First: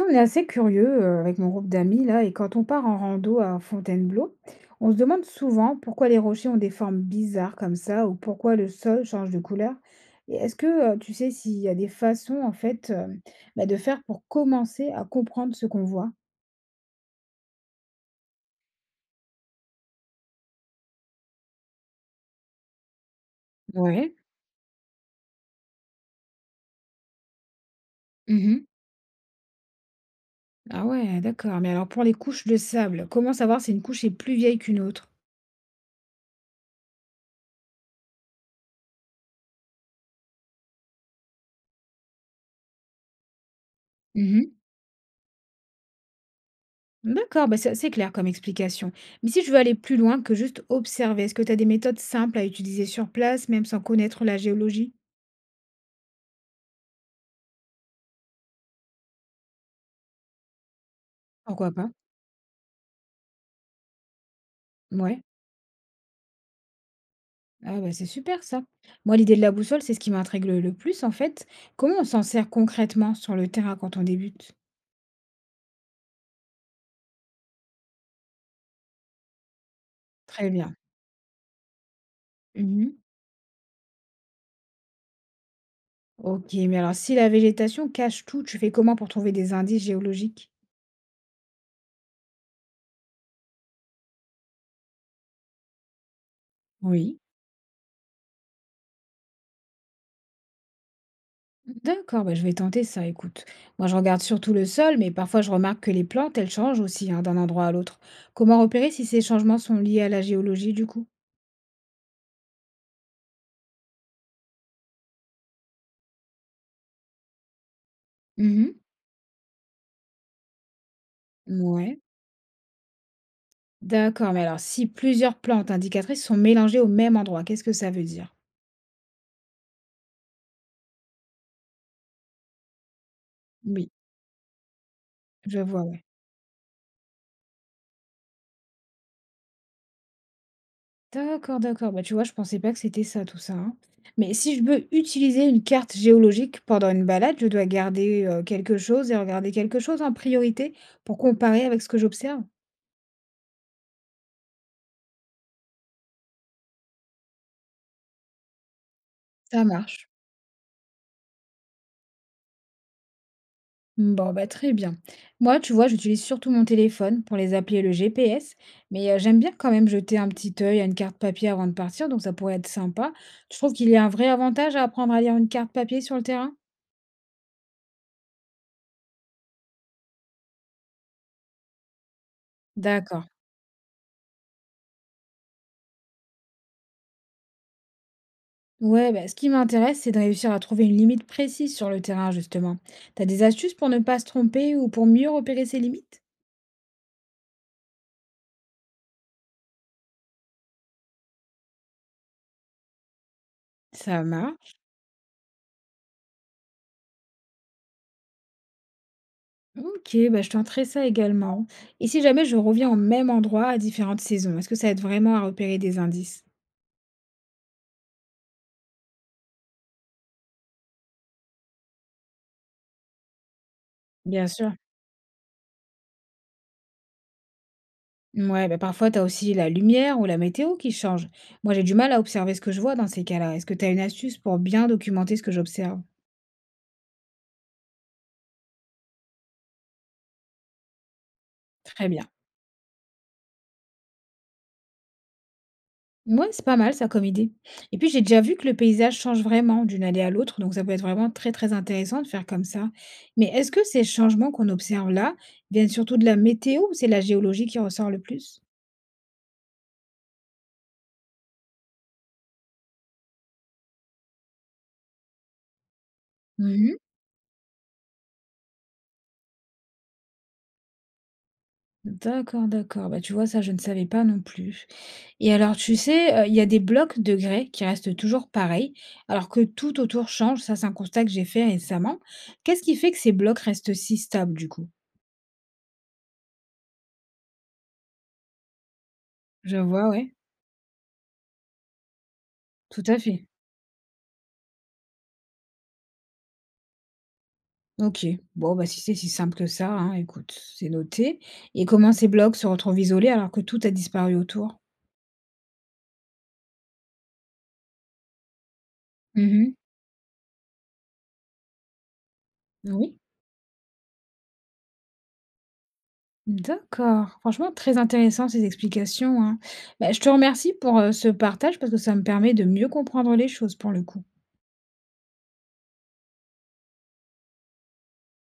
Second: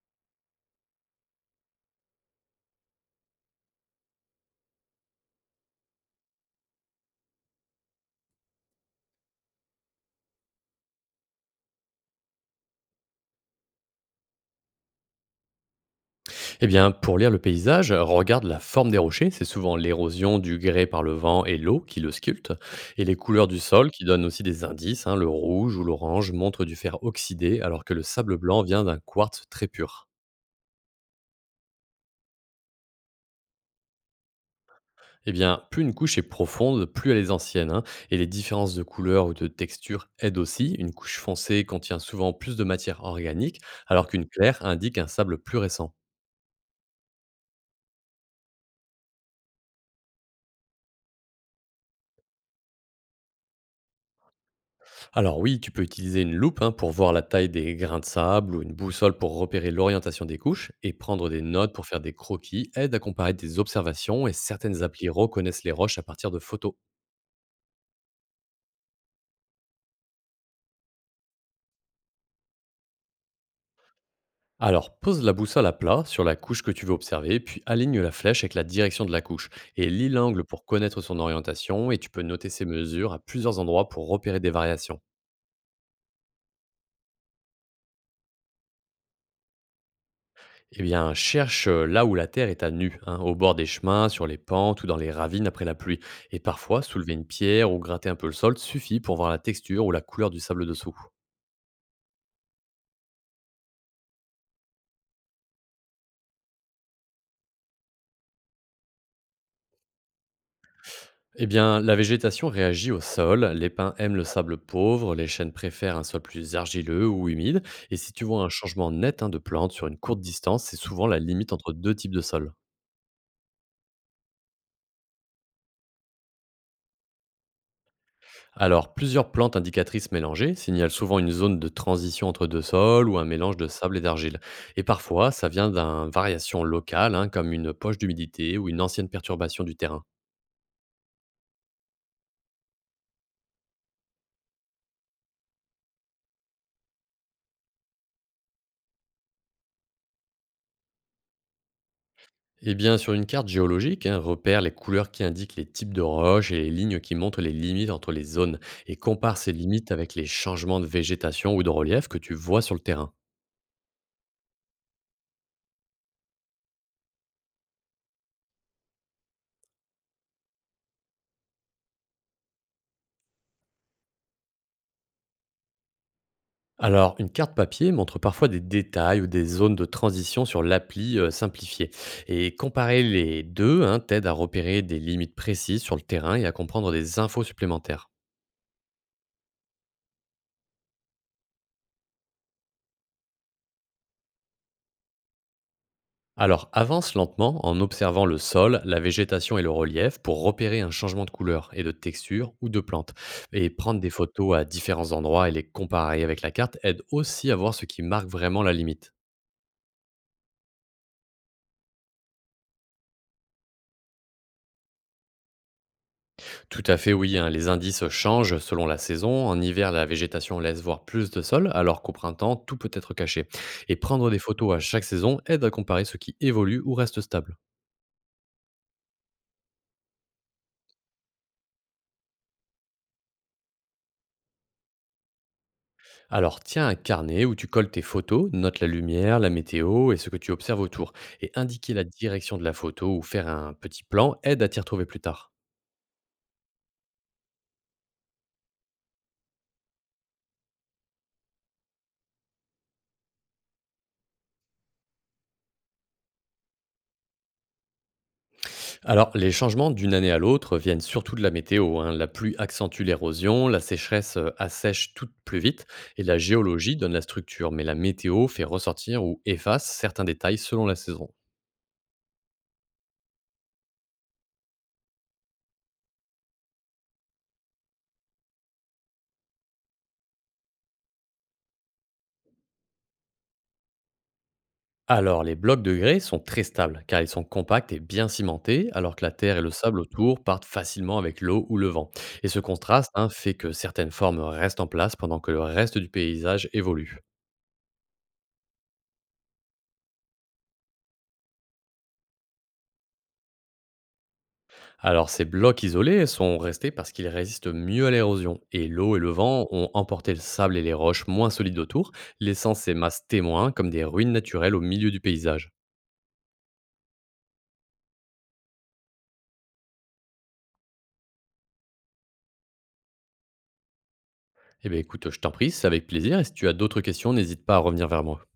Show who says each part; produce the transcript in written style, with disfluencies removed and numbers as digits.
Speaker 1: On est assez curieux, avec mon groupe d'amis là, et quand on part en rando à Fontainebleau, on se demande souvent pourquoi les rochers ont des formes bizarres comme ça, ou pourquoi le sol change de couleur. Et est-ce que, tu sais s'il y a des façons en fait, de faire pour commencer à comprendre ce qu'on voit?
Speaker 2: Eh bien, pour lire le paysage, regarde la forme des rochers. C'est souvent l'érosion du grès par le vent et l'eau qui le sculpte. Et les couleurs du sol qui
Speaker 1: Ouais.
Speaker 2: donnent aussi des indices, hein. Le rouge ou l'orange montre du fer oxydé, alors que le sable blanc
Speaker 1: Mmh.
Speaker 2: vient d'un quartz très pur.
Speaker 1: Ah ouais, d'accord. Mais alors pour les couches de sable, comment savoir si une couche est plus vieille qu'une autre?
Speaker 2: Eh bien, plus une couche est profonde, plus elle est ancienne, hein. Et les différences de couleur ou de texture aident aussi. Une couche foncée contient souvent plus de matière organique, alors qu'une claire indique un sable plus récent.
Speaker 1: D'accord, bah c'est assez clair comme explication. Mais si je veux aller plus loin que juste observer, est-ce que tu as des méthodes simples à utiliser sur place, même sans connaître la géologie?
Speaker 2: Alors oui, tu peux utiliser une loupe hein, pour voir la taille des grains de sable ou une boussole pour repérer l'orientation des couches et prendre des notes
Speaker 1: Pourquoi
Speaker 2: pour
Speaker 1: pas.
Speaker 2: faire des croquis aide à comparer des observations, et certaines applis
Speaker 1: Ouais,
Speaker 2: reconnaissent les roches à partir de photos.
Speaker 1: ah bah c'est super ça. Moi, l'idée de la boussole, c'est ce qui m'intrigue le plus en fait. Comment on s'en sert concrètement sur le terrain quand on débute?
Speaker 2: Alors pose la boussole à plat sur la couche que tu veux observer, puis aligne la flèche avec la direction de la couche et lis l'angle
Speaker 1: Très
Speaker 2: pour
Speaker 1: bien.
Speaker 2: connaître son orientation, et tu peux noter ces
Speaker 1: Mhm.
Speaker 2: mesures à plusieurs endroits pour repérer des variations.
Speaker 1: Ok, mais alors si la végétation cache tout, tu fais comment pour trouver des indices géologiques?
Speaker 2: Eh bien, cherche là où la terre est à nu, hein, au bord des chemins, sur les pentes ou dans les ravines après la pluie. Et parfois, soulever
Speaker 1: Oui.
Speaker 2: une pierre ou gratter un peu le sol suffit pour voir la texture ou la couleur du sable dessous.
Speaker 1: D'accord, bah, je vais tenter ça, écoute. Moi, je regarde surtout le sol, mais parfois je remarque que les plantes, elles changent aussi hein, d'un endroit à l'autre. Comment repérer si ces changements sont liés à la géologie du coup?
Speaker 2: Eh bien, la végétation réagit au sol, les pins aiment le sable pauvre, les chênes préfèrent un sol plus argileux ou humide, et si tu vois un
Speaker 1: Mhm.
Speaker 2: changement net hein, de plante sur une courte distance, c'est souvent la limite entre deux
Speaker 1: Ouais.
Speaker 2: types de sols.
Speaker 1: D'accord, mais alors si plusieurs plantes indicatrices sont mélangées au même endroit, qu'est-ce que ça veut dire?
Speaker 2: Alors, plusieurs plantes indicatrices mélangées signalent souvent une zone de transition entre deux sols ou un mélange de
Speaker 1: Oui,
Speaker 2: sable et d'argile. Et parfois, ça
Speaker 1: je
Speaker 2: vient
Speaker 1: vois, ouais.
Speaker 2: d'une variation locale, hein, comme une poche d'humidité ou une ancienne perturbation du terrain.
Speaker 1: D'accord, d'accord. Bah, tu vois, je pensais pas que c'était ça, tout ça, hein. Mais si je veux utiliser une carte géologique pendant une balade, je dois garder quelque chose et regarder quelque chose en priorité pour comparer avec ce que j'observe.
Speaker 2: Eh bien, sur une carte géologique, hein, repère les couleurs qui indiquent les types de roches et les lignes qui montrent les limites entre les zones, et compare ces
Speaker 1: Ça
Speaker 2: limites
Speaker 1: marche.
Speaker 2: avec les changements de végétation ou de relief que tu vois sur le terrain.
Speaker 1: Bon, bah très bien. Moi, tu vois, j'utilise surtout mon téléphone pour les appeler et le GPS, mais j'aime bien quand même jeter un petit œil à une carte papier avant de partir, donc ça pourrait être sympa. Tu trouves qu'il y a un vrai avantage à apprendre à lire une carte papier sur le terrain?
Speaker 2: Alors, une carte papier montre parfois des détails ou des zones de transition sur l'appli simplifiée. Et comparer
Speaker 1: D'accord.
Speaker 2: les deux hein, t'aide à repérer des limites précises sur le terrain et à comprendre des infos supplémentaires.
Speaker 1: Ouais, bah, ce qui m'intéresse, c'est de réussir à trouver une limite précise sur le terrain, justement. T'as des astuces pour ne pas se tromper ou pour mieux repérer ses limites?
Speaker 2: Alors, avance lentement en observant le sol, la végétation et le relief pour repérer un changement de couleur et de texture ou de plante. Et prendre des
Speaker 1: Ça
Speaker 2: photos à
Speaker 1: marche.
Speaker 2: différents endroits et les comparer avec la carte aide aussi à voir ce qui marque vraiment la limite.
Speaker 1: Ok, bah, je tenterai ça également. Et si jamais je reviens au même endroit à différentes saisons, est-ce que ça aide vraiment à repérer des indices?
Speaker 2: Tout à fait, oui, hein. Les indices changent selon la saison. En hiver, la végétation laisse voir plus de sol, alors qu'au printemps, tout peut être caché. Et prendre des
Speaker 1: Bien sûr.
Speaker 2: photos à chaque saison aide à comparer ce qui évolue ou reste stable.
Speaker 1: Ouais, bah, parfois, tu as aussi la lumière ou la météo qui change. Moi, j'ai du mal à observer ce que je vois dans ces cas-là. Est-ce que tu as une astuce pour bien documenter ce que j'observe?
Speaker 2: Alors, tiens un carnet où tu colles tes photos, note la lumière, la météo et ce que tu observes autour. Et indiquer la
Speaker 1: Très bien.
Speaker 2: direction de la photo ou faire un petit plan aide à t'y retrouver plus tard.
Speaker 1: Ouais, c'est pas mal ça comme idée. Et puis j'ai déjà vu que le paysage change vraiment d'une allée à l'autre, donc ça peut être vraiment très très intéressant de faire comme ça. Mais est-ce que ces changements qu'on observe là viennent surtout de la météo, ou c'est la géologie qui ressort le plus?
Speaker 2: Alors, les changements d'une année à l'autre viennent surtout de la météo, hein. La pluie accentue l'érosion, la sécheresse assèche tout plus vite, et la géologie
Speaker 1: Mhm.
Speaker 2: donne la structure, mais la météo fait ressortir ou efface certains détails selon la saison.
Speaker 1: D'accord, d'accord. Bah, tu vois, ça, je ne savais pas non plus. Et alors, tu sais, il y a des blocs de grès qui restent toujours pareils, alors que tout autour change. Ça, c'est un constat que j'ai fait récemment. Qu'est-ce qui fait que ces blocs restent si stables, du coup?
Speaker 2: Alors, les blocs de grès sont très stables, car ils sont compacts et bien cimentés, alors que la terre et le
Speaker 1: Je
Speaker 2: sable
Speaker 1: vois, ouais,
Speaker 2: autour partent facilement avec l'eau ou le vent. Et ce
Speaker 1: tout
Speaker 2: contraste
Speaker 1: à
Speaker 2: hein,
Speaker 1: fait.
Speaker 2: fait que certaines formes restent en place pendant que le reste du paysage évolue.
Speaker 1: OK. Bon, bah, si c'est si simple que ça, hein, écoute, c'est noté. Et comment ces blocs se retrouvent isolés alors que tout a disparu autour?
Speaker 2: Alors, ces blocs isolés sont restés parce qu'ils résistent mieux à l'érosion, et l'eau et le vent
Speaker 1: Mhm.
Speaker 2: ont emporté le sable et les roches moins solides autour, laissant ces
Speaker 1: Oui.
Speaker 2: masses témoins comme des ruines naturelles au milieu du paysage.
Speaker 1: D'accord. Franchement, très intéressant ces explications, hein. Bah, je te remercie pour, ce partage parce que ça me permet de mieux comprendre les choses pour le coup.
Speaker 2: Eh bien écoute, je t'en prie, c'est avec plaisir, et si tu as d'autres questions, n'hésite pas à revenir vers moi.